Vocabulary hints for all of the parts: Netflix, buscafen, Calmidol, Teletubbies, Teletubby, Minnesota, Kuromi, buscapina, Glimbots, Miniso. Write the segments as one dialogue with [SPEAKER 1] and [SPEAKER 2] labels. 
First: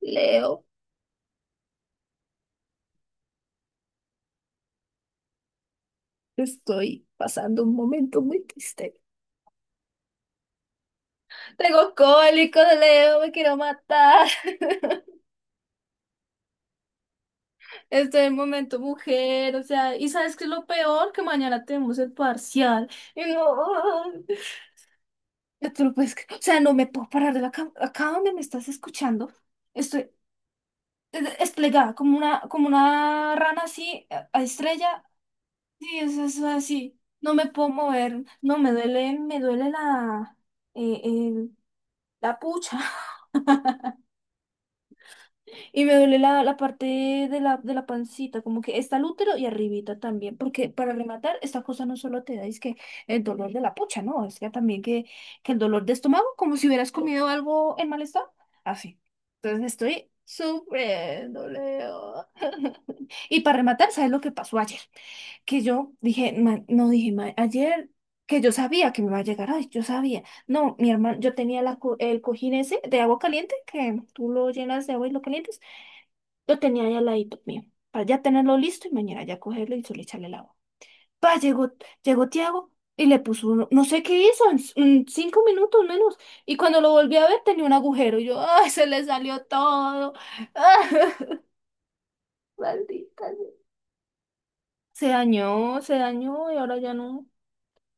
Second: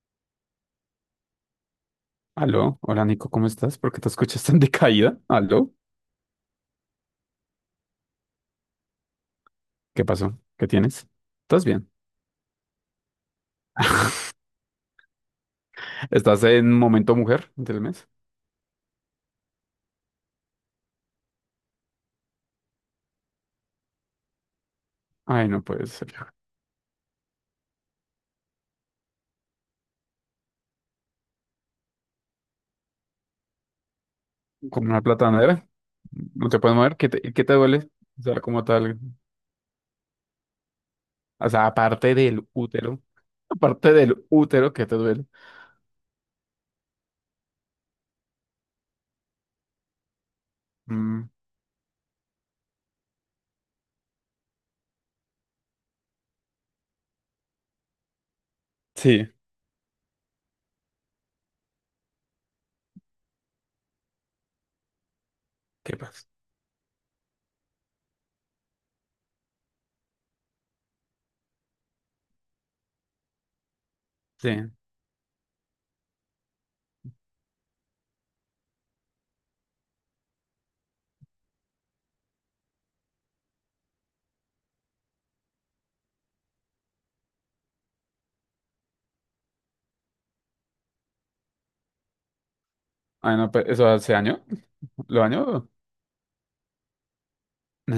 [SPEAKER 1] Leo,
[SPEAKER 2] Aló, hola Nico, ¿cómo estás? ¿Por qué te escuchas tan decaída? Aló,
[SPEAKER 1] estoy pasando un momento muy triste.
[SPEAKER 2] ¿qué pasó? ¿Qué tienes? ¿Estás bien?
[SPEAKER 1] Tengo cólico de Leo, me quiero matar.
[SPEAKER 2] ¿Estás en momento mujer del mes?
[SPEAKER 1] Estoy en momento mujer, o sea, ¿y sabes qué es lo peor? Que mañana tenemos el parcial. Y no,
[SPEAKER 2] Ay, no
[SPEAKER 1] yo tú
[SPEAKER 2] puede
[SPEAKER 1] lo puedes
[SPEAKER 2] ser.
[SPEAKER 1] creer. O sea, no me puedo parar de la cama. Acá donde me estás escuchando, estoy desplegada como una rana así, a
[SPEAKER 2] Con una
[SPEAKER 1] estrella.
[SPEAKER 2] platanera,
[SPEAKER 1] Sí, eso es
[SPEAKER 2] no te puedes mover.
[SPEAKER 1] así.
[SPEAKER 2] ¿Qué te,
[SPEAKER 1] No
[SPEAKER 2] qué
[SPEAKER 1] me
[SPEAKER 2] te
[SPEAKER 1] puedo
[SPEAKER 2] duele? O
[SPEAKER 1] mover,
[SPEAKER 2] sea,
[SPEAKER 1] no
[SPEAKER 2] como
[SPEAKER 1] me
[SPEAKER 2] tal.
[SPEAKER 1] duele, me duele eh,
[SPEAKER 2] O
[SPEAKER 1] el-
[SPEAKER 2] sea, aparte
[SPEAKER 1] la
[SPEAKER 2] del
[SPEAKER 1] pucha.
[SPEAKER 2] útero. Aparte del útero, ¿qué te duele?
[SPEAKER 1] Y me duele la parte de la pancita, como que está el útero y arribita también, porque para
[SPEAKER 2] Mm,
[SPEAKER 1] rematar, esta cosa no solo te da, es que el dolor de la pucha, ¿no? Es que también que el dolor de estómago, como si hubieras comido algo en mal estado, así.
[SPEAKER 2] sí,
[SPEAKER 1] Entonces estoy sufriendo, Leo. Y para rematar, ¿sabes lo que pasó ayer? Que yo
[SPEAKER 2] ¿qué pasa?
[SPEAKER 1] dije, "Man", no dije, "Man", ayer que yo sabía que me iba a llegar, ay, yo sabía. No, mi hermano, yo tenía el cojín ese de agua caliente, que tú lo
[SPEAKER 2] Sí.
[SPEAKER 1] llenas de agua y lo calientes. Lo tenía ahí al ladito mío, para ya tenerlo listo y mañana ya cogerlo y solo echarle el agua. Pa, llegó Tiago y le puso uno, no sé qué hizo, en cinco minutos menos. Y cuando lo volví a ver tenía un agujero y yo, ¡ay, se le salió todo! Maldita
[SPEAKER 2] Ay,
[SPEAKER 1] sea.
[SPEAKER 2] no, pues, ¿eso hace año? ¿Lo año?
[SPEAKER 1] Se dañó y ahora ya no,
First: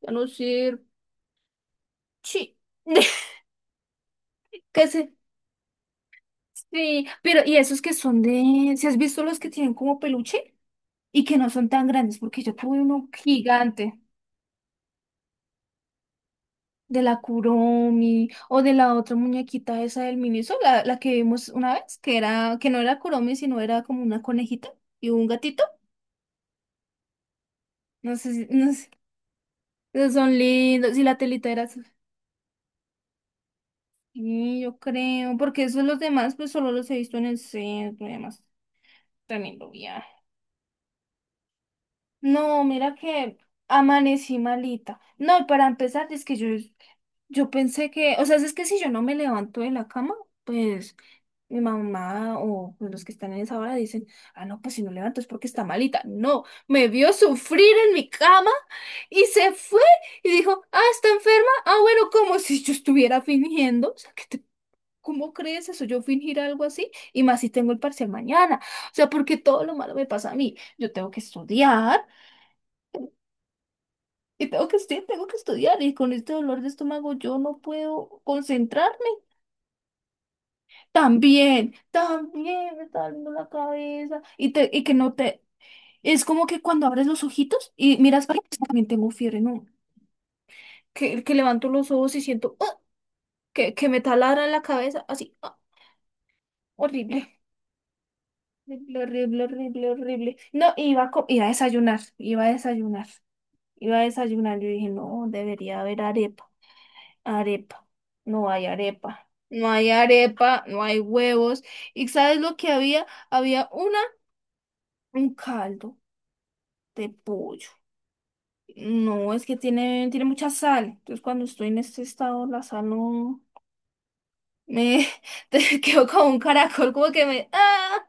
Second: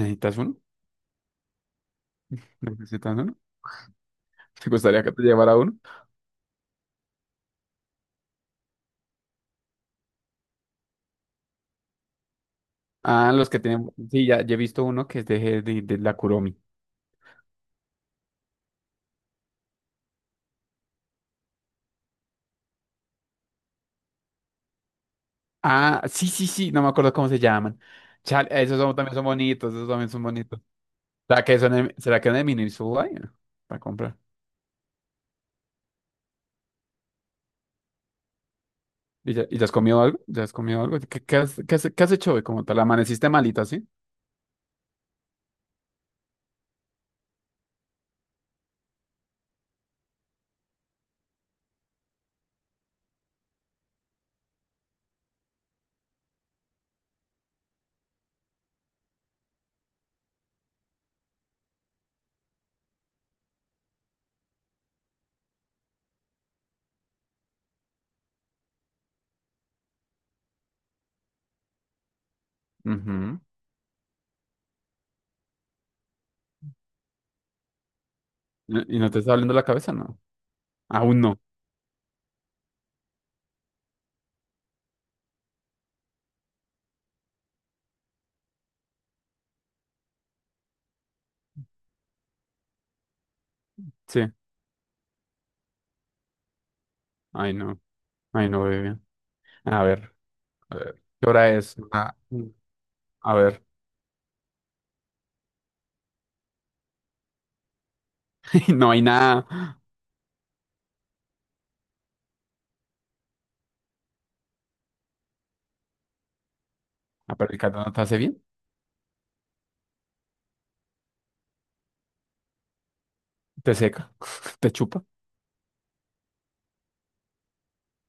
[SPEAKER 1] ya no
[SPEAKER 2] uno?
[SPEAKER 1] sirve. Sí.
[SPEAKER 2] ¿Necesitas uno? ¿Te
[SPEAKER 1] ¿Qué
[SPEAKER 2] gustaría que
[SPEAKER 1] sé?
[SPEAKER 2] te llevara uno?
[SPEAKER 1] Sí, pero y esos que son de, ¿si has visto los que tienen como peluche y que no son tan grandes? Porque yo tuve uno
[SPEAKER 2] Ah, los que tienen.
[SPEAKER 1] gigante.
[SPEAKER 2] Sí, ya he visto uno que es de la Kuromi.
[SPEAKER 1] De la Kuromi o de la otra muñequita esa del ministro, la que vimos una vez, que era, que no era Kuromi, sino era como una conejita y un gatito.
[SPEAKER 2] Ah, sí, sí, sí, no me acuerdo cómo se llaman.
[SPEAKER 1] No sé,
[SPEAKER 2] Chale,
[SPEAKER 1] no
[SPEAKER 2] esos
[SPEAKER 1] sé,
[SPEAKER 2] son- también son bonitos, esos también
[SPEAKER 1] esos
[SPEAKER 2] son
[SPEAKER 1] son
[SPEAKER 2] bonitos.
[SPEAKER 1] lindos, y la
[SPEAKER 2] ¿Será
[SPEAKER 1] telita
[SPEAKER 2] que
[SPEAKER 1] era
[SPEAKER 2] son
[SPEAKER 1] azul.
[SPEAKER 2] de, será que son de Minnesota? Para comprar.
[SPEAKER 1] Sí, yo creo, porque esos los demás, pues solo los he visto en el centro y demás.
[SPEAKER 2] ¿Y ya
[SPEAKER 1] Tremendo
[SPEAKER 2] has comido
[SPEAKER 1] viaje.
[SPEAKER 2] algo? ¿Ya has comido algo? ¿Qué has hecho hoy
[SPEAKER 1] No,
[SPEAKER 2] como tal?
[SPEAKER 1] mira
[SPEAKER 2] ¿Amaneciste
[SPEAKER 1] que
[SPEAKER 2] malita, sí?
[SPEAKER 1] amanecí malita. No, y para empezar, es que yo pensé que, o sea, si es que si yo no me levanto de la cama, pues mi mamá o pues, los que están en esa hora dicen, ah, no, pues si no levanto es porque está malita. No, me vio sufrir en mi cama y se fue y dijo, ah, está enferma. Ah, bueno, como si yo estuviera fingiendo. O sea, ¿cómo crees eso? Yo fingir algo así y más si tengo el parcial mañana. O sea, porque todo lo malo me pasa a mí. Yo tengo que estudiar.
[SPEAKER 2] Ujú.
[SPEAKER 1] Y tengo que estudiar, tengo que estudiar. Y con este dolor de estómago yo no puedo
[SPEAKER 2] ¿Y
[SPEAKER 1] concentrarme.
[SPEAKER 2] no te está doliendo la cabeza? No. Aún no.
[SPEAKER 1] También, también me está doliendo la cabeza. Y, te, y que no te, Es como que cuando abres los ojitos y miras para atrás, también tengo fiebre, ¿no? Que levanto los ojos y siento ¡ah! Que me
[SPEAKER 2] Sí.
[SPEAKER 1] taladra en la cabeza, así, ¡ah! Horrible,
[SPEAKER 2] Ay, no. Ay, no, bebé.
[SPEAKER 1] horrible, horrible,
[SPEAKER 2] A
[SPEAKER 1] horrible,
[SPEAKER 2] ver.
[SPEAKER 1] horrible. No,
[SPEAKER 2] A ver. ¿Qué
[SPEAKER 1] iba a
[SPEAKER 2] hora es?
[SPEAKER 1] desayunar, iba a desayunar,
[SPEAKER 2] A ver.
[SPEAKER 1] iba a desayunar. Yo dije, no, debería haber arepa, arepa, no hay
[SPEAKER 2] No hay
[SPEAKER 1] arepa.
[SPEAKER 2] nada.
[SPEAKER 1] No hay arepa, no hay huevos. ¿Y sabes lo que había? Había una, un caldo de
[SPEAKER 2] Ah, pero el
[SPEAKER 1] pollo.
[SPEAKER 2] caldo no te hace bien.
[SPEAKER 1] No, es que tiene, tiene mucha sal. Entonces, cuando estoy en este estado, la sal no
[SPEAKER 2] Te seca. Te chupa.
[SPEAKER 1] me te quedo como un caracol, como que me ¡ah!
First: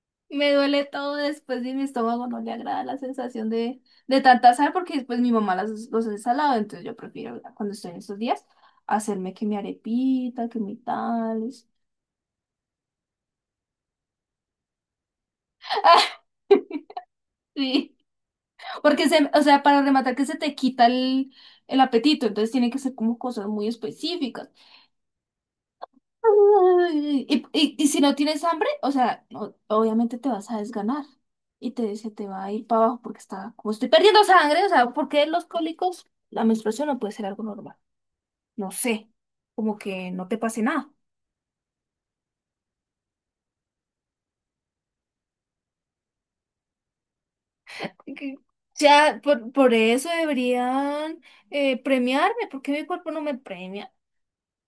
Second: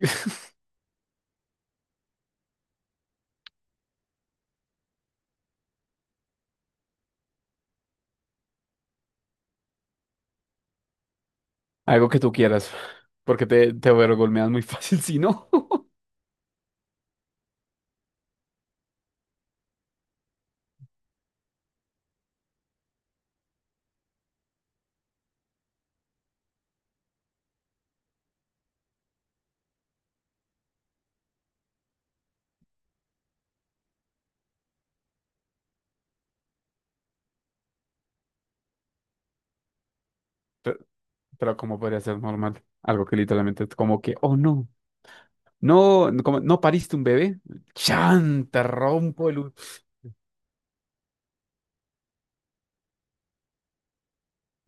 [SPEAKER 1] Me duele todo después y mi estómago no le agrada la sensación de tanta sal, porque después mi mamá las, los ensalado, entonces yo prefiero cuando estoy en estos días hacerme que mi arepita, que mi tales.
[SPEAKER 2] Algo que tú quieras, porque te overgolmeas muy fácil, si no.
[SPEAKER 1] Sí, porque se, o sea, para rematar que se te quita el apetito, entonces tiene que ser como cosas muy específicas. Ay, y si no tienes hambre, o sea, obviamente te vas a desganar y te, se te va a ir para abajo porque está, como estoy perdiendo sangre, o sea, porque los cólicos, la menstruación no puede ser algo normal. No sé, como que no te pase
[SPEAKER 2] Pero,
[SPEAKER 1] nada.
[SPEAKER 2] pero ¿cómo podría ser normal? Algo que literalmente es como que, oh no, no, no, como, ¿no pariste un bebé?
[SPEAKER 1] Y que
[SPEAKER 2] ¡Chan! Te
[SPEAKER 1] ya,
[SPEAKER 2] rompo el... u-
[SPEAKER 1] por eso deberían premiarme, porque mi cuerpo no me premia.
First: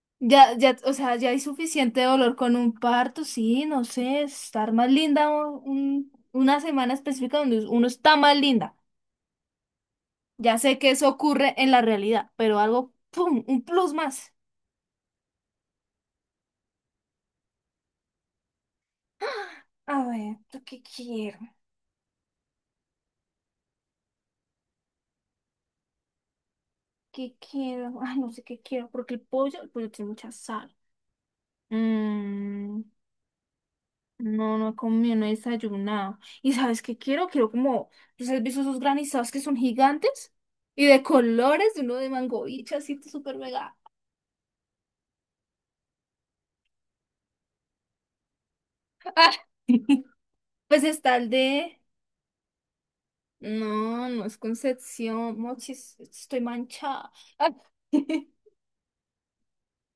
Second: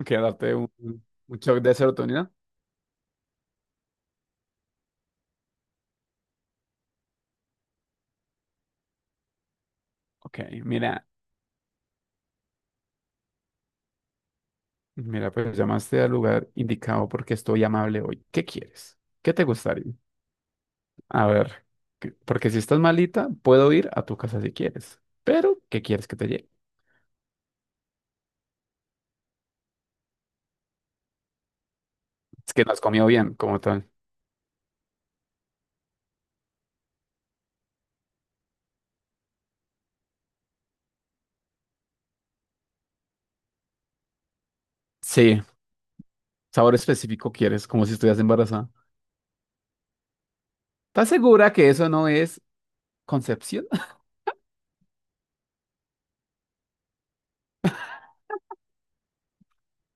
[SPEAKER 2] Que darte
[SPEAKER 1] Ya, ya, o sea, ya
[SPEAKER 2] un
[SPEAKER 1] hay
[SPEAKER 2] shock de
[SPEAKER 1] suficiente
[SPEAKER 2] serotonina.
[SPEAKER 1] dolor con un parto, sí, no sé, estar más linda una semana específica donde uno está más linda.
[SPEAKER 2] Ok,
[SPEAKER 1] Ya sé que
[SPEAKER 2] mira,
[SPEAKER 1] eso ocurre en la realidad, pero algo, ¡pum! Un plus más.
[SPEAKER 2] mira, pues llamaste al lugar indicado porque estoy amable hoy. ¿Qué quieres? ¿Qué te gustaría?
[SPEAKER 1] A ver, ¿yo ¿qué
[SPEAKER 2] A
[SPEAKER 1] quiero?
[SPEAKER 2] ver, que- porque si estás malita, puedo ir a tu casa si quieres, pero ¿qué quieres que te lleve?
[SPEAKER 1] ¿Qué quiero? Ay, no sé qué quiero, porque el pollo tiene mucha sal.
[SPEAKER 2] Es que no has
[SPEAKER 1] Mm,
[SPEAKER 2] comido bien, como tal.
[SPEAKER 1] no, no he comido, no he desayunado. ¿Y sabes qué quiero? Quiero como, ¿pues has visto esos granizados que son gigantes? Y de colores, uno de mango y así súper mega.
[SPEAKER 2] Sí. ¿Sabor específico quieres? Como si estuvieras embarazada.
[SPEAKER 1] ¡Ah! Pues
[SPEAKER 2] ¿Estás
[SPEAKER 1] está el
[SPEAKER 2] segura que
[SPEAKER 1] de...
[SPEAKER 2] eso no es concepción?
[SPEAKER 1] No, no es Concepción, mochis, estoy manchada. Ah.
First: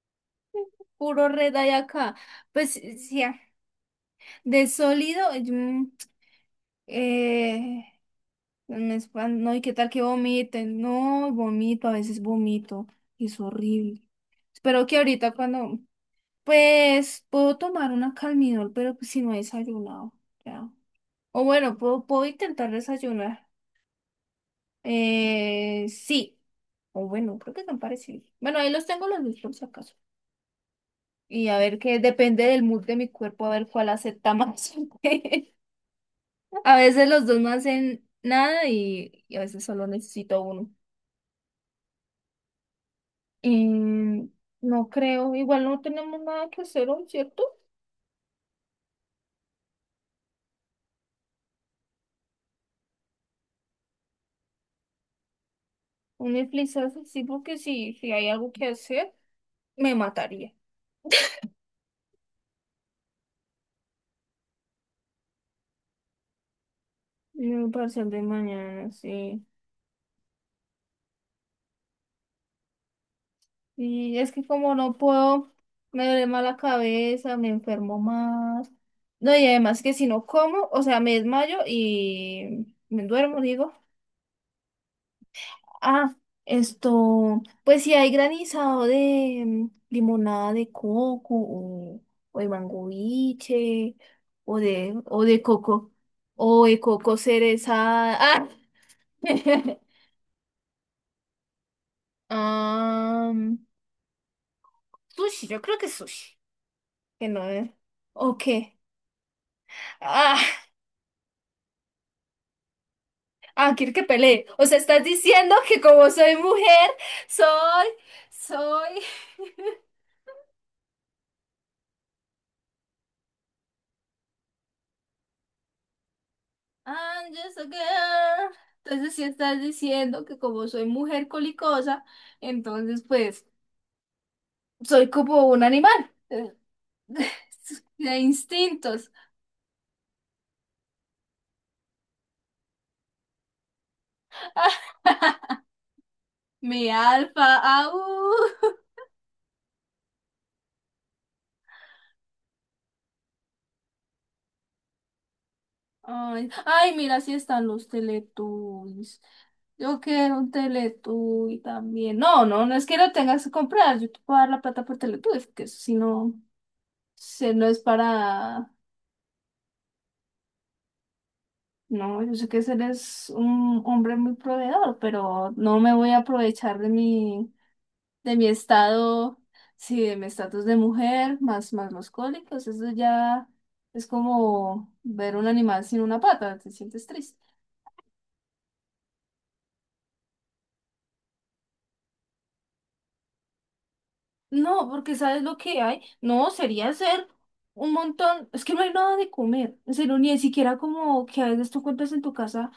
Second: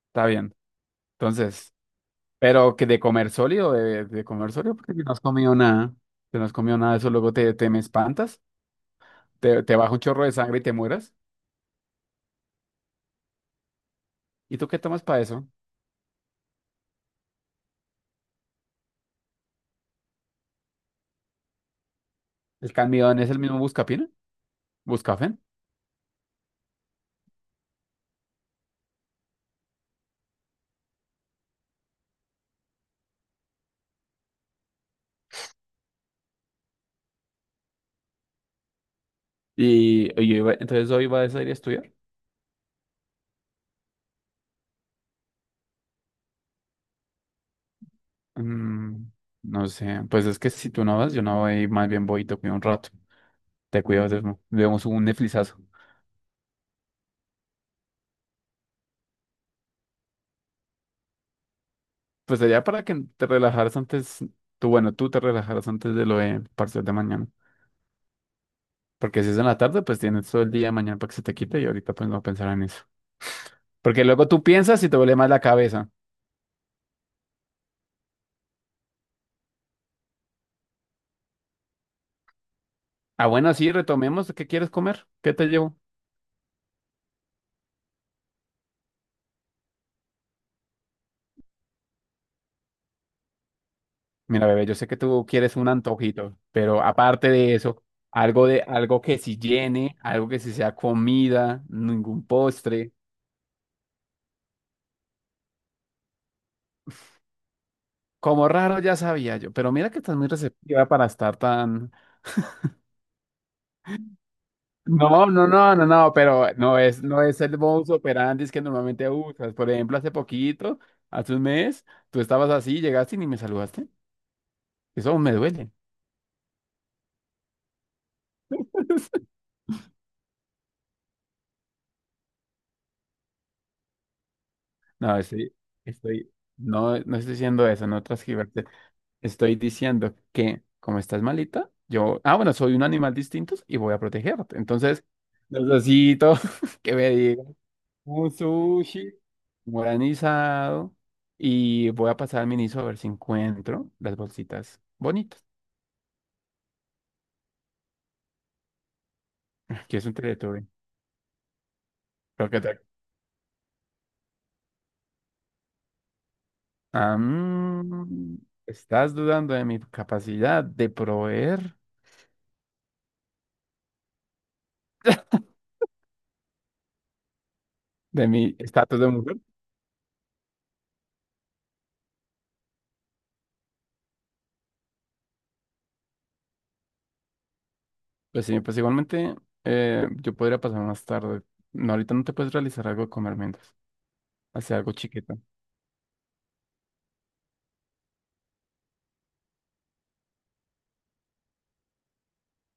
[SPEAKER 2] Está bien.
[SPEAKER 1] Puro red hay
[SPEAKER 2] Entonces,
[SPEAKER 1] acá. Pues
[SPEAKER 2] pero que de
[SPEAKER 1] sí,
[SPEAKER 2] comer
[SPEAKER 1] ah,
[SPEAKER 2] sólido, de comer
[SPEAKER 1] de
[SPEAKER 2] sólido, porque si no has
[SPEAKER 1] sólido,
[SPEAKER 2] comido
[SPEAKER 1] mm,
[SPEAKER 2] nada, si no has comido nada, eso luego te me
[SPEAKER 1] eh,
[SPEAKER 2] espantas,
[SPEAKER 1] no me espan-, no, y
[SPEAKER 2] te,
[SPEAKER 1] qué
[SPEAKER 2] te
[SPEAKER 1] tal
[SPEAKER 2] baja un
[SPEAKER 1] que
[SPEAKER 2] chorro de sangre y te
[SPEAKER 1] vomiten.
[SPEAKER 2] mueras.
[SPEAKER 1] No, vomito, a veces vomito, y es horrible.
[SPEAKER 2] ¿Y tú qué
[SPEAKER 1] Espero que
[SPEAKER 2] tomas para
[SPEAKER 1] ahorita
[SPEAKER 2] eso?
[SPEAKER 1] cuando, pues, puedo tomar una Calmidol, pero pues si no he desayunado, ya. O bueno, puedo, puedo intentar
[SPEAKER 2] ¿El cambio es el
[SPEAKER 1] desayunar.
[SPEAKER 2] mismo buscapina? Buscafen.
[SPEAKER 1] Sí. O bueno, creo que tan parecidos. Bueno, ahí los tengo los dos por si acaso. Y a ver qué depende del mood de mi cuerpo, a ver cuál acepta más. A veces los dos no hacen nada y, y a veces solo
[SPEAKER 2] Y
[SPEAKER 1] necesito
[SPEAKER 2] hoy va-
[SPEAKER 1] uno.
[SPEAKER 2] entonces hoy vas a ir a estudiar.
[SPEAKER 1] Em, no creo, igual no tenemos nada que hacer hoy, ¿cierto?
[SPEAKER 2] Mm, no sé, pues es que si tú no vas, yo no voy, más bien voy y te cuido un rato. Te cuido, vemos un Netflixazo.
[SPEAKER 1] Un Netflix sí, porque si, si hay algo que hacer, me mataría.
[SPEAKER 2] Pues sería para que te relajaras antes, tú, bueno, tú te relajaras antes de lo de parcial de mañana.
[SPEAKER 1] No, para hacer de mañana,
[SPEAKER 2] Porque si es
[SPEAKER 1] sí.
[SPEAKER 2] en la tarde, pues tienes todo el día de mañana para que se te quite y ahorita pues no pensar en eso. Porque
[SPEAKER 1] Y
[SPEAKER 2] luego
[SPEAKER 1] es
[SPEAKER 2] tú
[SPEAKER 1] que como
[SPEAKER 2] piensas y te
[SPEAKER 1] no
[SPEAKER 2] duele más la
[SPEAKER 1] puedo,
[SPEAKER 2] cabeza.
[SPEAKER 1] me duele más la cabeza, me enfermo más. No, y además que si no como, o sea, me desmayo y me
[SPEAKER 2] Ah,
[SPEAKER 1] duermo,
[SPEAKER 2] bueno, sí,
[SPEAKER 1] digo.
[SPEAKER 2] retomemos. ¿Qué quieres comer? ¿Qué te llevo?
[SPEAKER 1] Ah, esto, pues si hay granizado de mm, limonada de coco o de mango
[SPEAKER 2] Mira,
[SPEAKER 1] o
[SPEAKER 2] bebé, yo sé
[SPEAKER 1] de,
[SPEAKER 2] que
[SPEAKER 1] o
[SPEAKER 2] tú
[SPEAKER 1] de
[SPEAKER 2] quieres un
[SPEAKER 1] coco
[SPEAKER 2] antojito,
[SPEAKER 1] o de
[SPEAKER 2] pero
[SPEAKER 1] coco
[SPEAKER 2] aparte de eso, algo
[SPEAKER 1] cerezada.
[SPEAKER 2] de algo que sí llene, algo que sí sea comida, ningún postre.
[SPEAKER 1] Ah, sushi, yo creo que sushi. Que no es. ¿O
[SPEAKER 2] Como
[SPEAKER 1] qué?
[SPEAKER 2] raro ya sabía yo, pero mira que estás muy
[SPEAKER 1] Ah,
[SPEAKER 2] receptiva para estar tan
[SPEAKER 1] ah, quiero que pelee. O sea, estás
[SPEAKER 2] No, no,
[SPEAKER 1] diciendo
[SPEAKER 2] no,
[SPEAKER 1] que
[SPEAKER 2] no,
[SPEAKER 1] como
[SPEAKER 2] no,
[SPEAKER 1] soy
[SPEAKER 2] pero no
[SPEAKER 1] mujer,
[SPEAKER 2] es, no es el
[SPEAKER 1] soy,
[SPEAKER 2] modus operandi que
[SPEAKER 1] soy.
[SPEAKER 2] normalmente usas. Por ejemplo, hace poquito, hace un mes, tú estabas así, llegaste y ni me saludaste. Eso aún me duele.
[SPEAKER 1] I'm just a girl. Entonces, si estás diciendo que como soy mujer colicosa, entonces pues soy
[SPEAKER 2] No,
[SPEAKER 1] como
[SPEAKER 2] estoy,
[SPEAKER 1] un animal.
[SPEAKER 2] estoy,
[SPEAKER 1] Eh,
[SPEAKER 2] no, no estoy diciendo eso, no
[SPEAKER 1] De
[SPEAKER 2] transcribirte.
[SPEAKER 1] instintos.
[SPEAKER 2] Estoy diciendo que como estás malita, yo, ah, bueno, soy un animal distinto y voy a protegerte. Entonces, necesito
[SPEAKER 1] Mi
[SPEAKER 2] que me digas.
[SPEAKER 1] alfa,
[SPEAKER 2] Un
[SPEAKER 1] au.
[SPEAKER 2] sushi guaranizado. Y voy a pasar al Miniso a ver si encuentro las bolsitas bonitas.
[SPEAKER 1] Ay, ay, mira, si están los Teletubbies.
[SPEAKER 2] Que
[SPEAKER 1] Yo
[SPEAKER 2] es un
[SPEAKER 1] quiero un
[SPEAKER 2] Teletubby.
[SPEAKER 1] Teletubby también. No,
[SPEAKER 2] Creo que
[SPEAKER 1] no, no
[SPEAKER 2] te-
[SPEAKER 1] es que lo tengas que comprar. Yo te puedo dar la plata por Teletubbies, que eso si no,
[SPEAKER 2] Ah,
[SPEAKER 1] se no es
[SPEAKER 2] mm,
[SPEAKER 1] para.
[SPEAKER 2] ¿estás dudando de mi capacidad de proveer
[SPEAKER 1] No, yo sé que eres un hombre muy proveedor, pero no me voy a aprovechar
[SPEAKER 2] de
[SPEAKER 1] de
[SPEAKER 2] mi
[SPEAKER 1] mi
[SPEAKER 2] estatus de mujer?
[SPEAKER 1] estado, sí, de mi estatus de mujer, más, más los cólicos. Eso ya es como ver un animal sin una pata, te sientes triste.
[SPEAKER 2] Pues sí, pues igualmente yo podría pasar más tarde. No, ahorita no te puedes realizar algo de comer mientras. Hacer
[SPEAKER 1] No,
[SPEAKER 2] algo
[SPEAKER 1] porque
[SPEAKER 2] chiquito.
[SPEAKER 1] ¿sabes lo que hay? No, sería hacer un montón, es que no hay nada de comer, en serio, ni siquiera como que a veces tú encuentras en tu casa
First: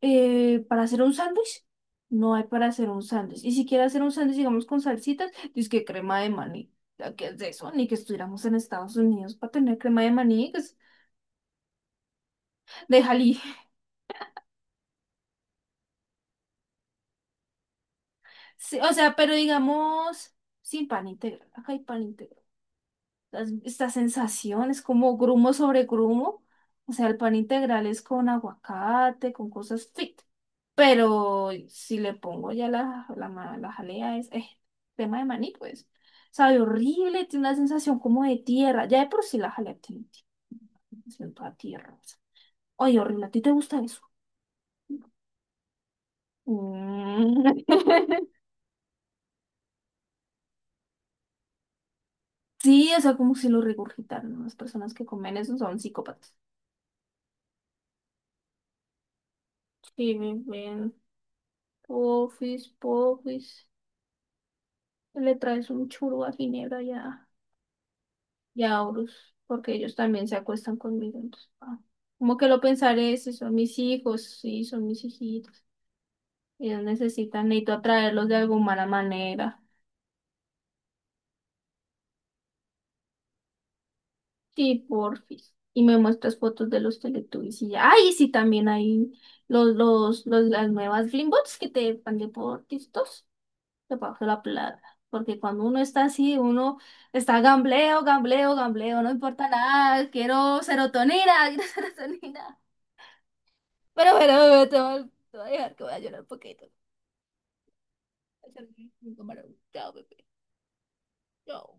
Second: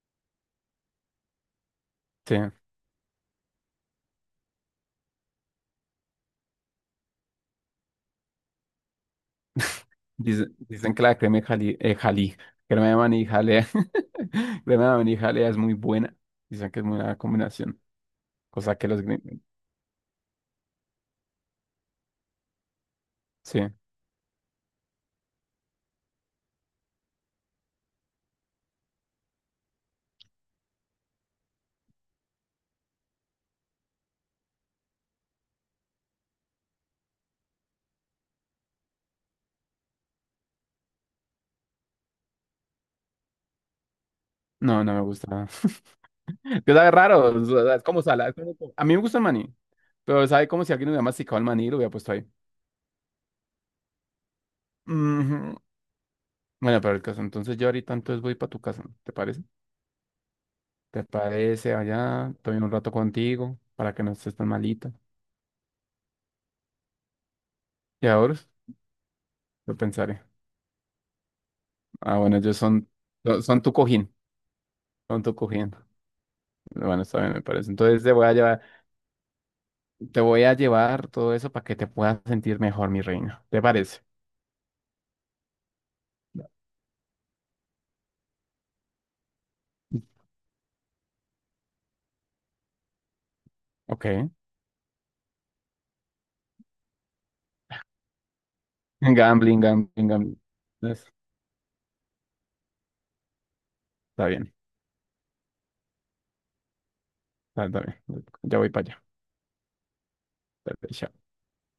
[SPEAKER 1] para hacer un sándwich, no
[SPEAKER 2] Sí.
[SPEAKER 1] hay para hacer un sándwich, y si quieres hacer un sándwich, digamos, con salsitas, dices que crema de maní, ¿ya qué es de eso? Ni que estuviéramos en Estados Unidos para tener crema de
[SPEAKER 2] Dice-
[SPEAKER 1] maní, pues,
[SPEAKER 2] dicen que la crema de jali, jalí, crema de
[SPEAKER 1] de
[SPEAKER 2] maní
[SPEAKER 1] jalí.
[SPEAKER 2] jalea, crema de maní jalea es muy buena. Dicen que es muy buena combinación, cosa
[SPEAKER 1] Sí,
[SPEAKER 2] que
[SPEAKER 1] o
[SPEAKER 2] los
[SPEAKER 1] sea, pero
[SPEAKER 2] gringos,
[SPEAKER 1] digamos, sin pan integral, acá hay pan integral.
[SPEAKER 2] sí,
[SPEAKER 1] Esta sensación, es como grumo sobre grumo. O sea, el pan integral es con aguacate, con cosas fit. Pero si le pongo ya la jalea, es tema de maní, pues. Sabe horrible, tiene una sensación como de tierra. Ya de por sí la jalea tiene sensación toda tierra. Oye, horrible, ¿a ti te gusta eso?
[SPEAKER 2] no, no me gusta. Que sabe raro,
[SPEAKER 1] Mm.
[SPEAKER 2] o sea, es como salada. Es como- A mí me gusta el maní, pero sabe como si alguien hubiera masticado el maní y lo hubiera puesto ahí.
[SPEAKER 1] Sí, o sea, como si lo regurgitaran, ¿no? Las personas que comen eso
[SPEAKER 2] Ujú.
[SPEAKER 1] son psicópatas.
[SPEAKER 2] Bueno, pero el caso, entonces yo ahorita entonces voy para tu casa, ¿te parece?
[SPEAKER 1] Sí, ven,
[SPEAKER 2] ¿Te parece allá? Estoy
[SPEAKER 1] pofis,
[SPEAKER 2] un rato
[SPEAKER 1] pofis.
[SPEAKER 2] contigo para que no estés tan malita.
[SPEAKER 1] Le traes un churro a Ginebra
[SPEAKER 2] Y ahora
[SPEAKER 1] y a Horus, porque
[SPEAKER 2] lo
[SPEAKER 1] ellos
[SPEAKER 2] pensaré.
[SPEAKER 1] también se acuestan conmigo. Entonces, ah,
[SPEAKER 2] Ah,
[SPEAKER 1] como
[SPEAKER 2] bueno,
[SPEAKER 1] que
[SPEAKER 2] ellos
[SPEAKER 1] lo
[SPEAKER 2] son,
[SPEAKER 1] pensaré, si
[SPEAKER 2] son
[SPEAKER 1] son
[SPEAKER 2] son tu
[SPEAKER 1] mis
[SPEAKER 2] cojín,
[SPEAKER 1] hijos, sí, son mis
[SPEAKER 2] son tu
[SPEAKER 1] hijitos.
[SPEAKER 2] cojín.
[SPEAKER 1] Ellos
[SPEAKER 2] Bueno, está bien, me
[SPEAKER 1] necesitan,
[SPEAKER 2] parece.
[SPEAKER 1] necesito
[SPEAKER 2] Entonces te voy
[SPEAKER 1] atraerlos
[SPEAKER 2] a
[SPEAKER 1] de
[SPEAKER 2] llevar,
[SPEAKER 1] alguna manera.
[SPEAKER 2] te voy a llevar todo eso para que te puedas sentir mejor, mi reina. ¿Te parece?
[SPEAKER 1] Sí, porfis. Y me muestras fotos de los Teletubbies y ya. ¡Ay! Sí, también hay las nuevas Glimbots que te van de por TikTok. Le paso
[SPEAKER 2] Ok.
[SPEAKER 1] la plata. Porque cuando uno está así, uno está gambleo, gambleo, gambleo, no importa
[SPEAKER 2] Gambling, gambling,
[SPEAKER 1] nada,
[SPEAKER 2] gambling.
[SPEAKER 1] quiero
[SPEAKER 2] Es-
[SPEAKER 1] serotonina, quiero serotonina. Pero
[SPEAKER 2] Está
[SPEAKER 1] bueno,
[SPEAKER 2] bien,
[SPEAKER 1] bebé, te voy a, te voy a dejar que voy a llorar un poquito.
[SPEAKER 2] está, está bien. Ya voy para allá.
[SPEAKER 1] Chao, bebé.
[SPEAKER 2] Dale, chao.
[SPEAKER 1] Chao.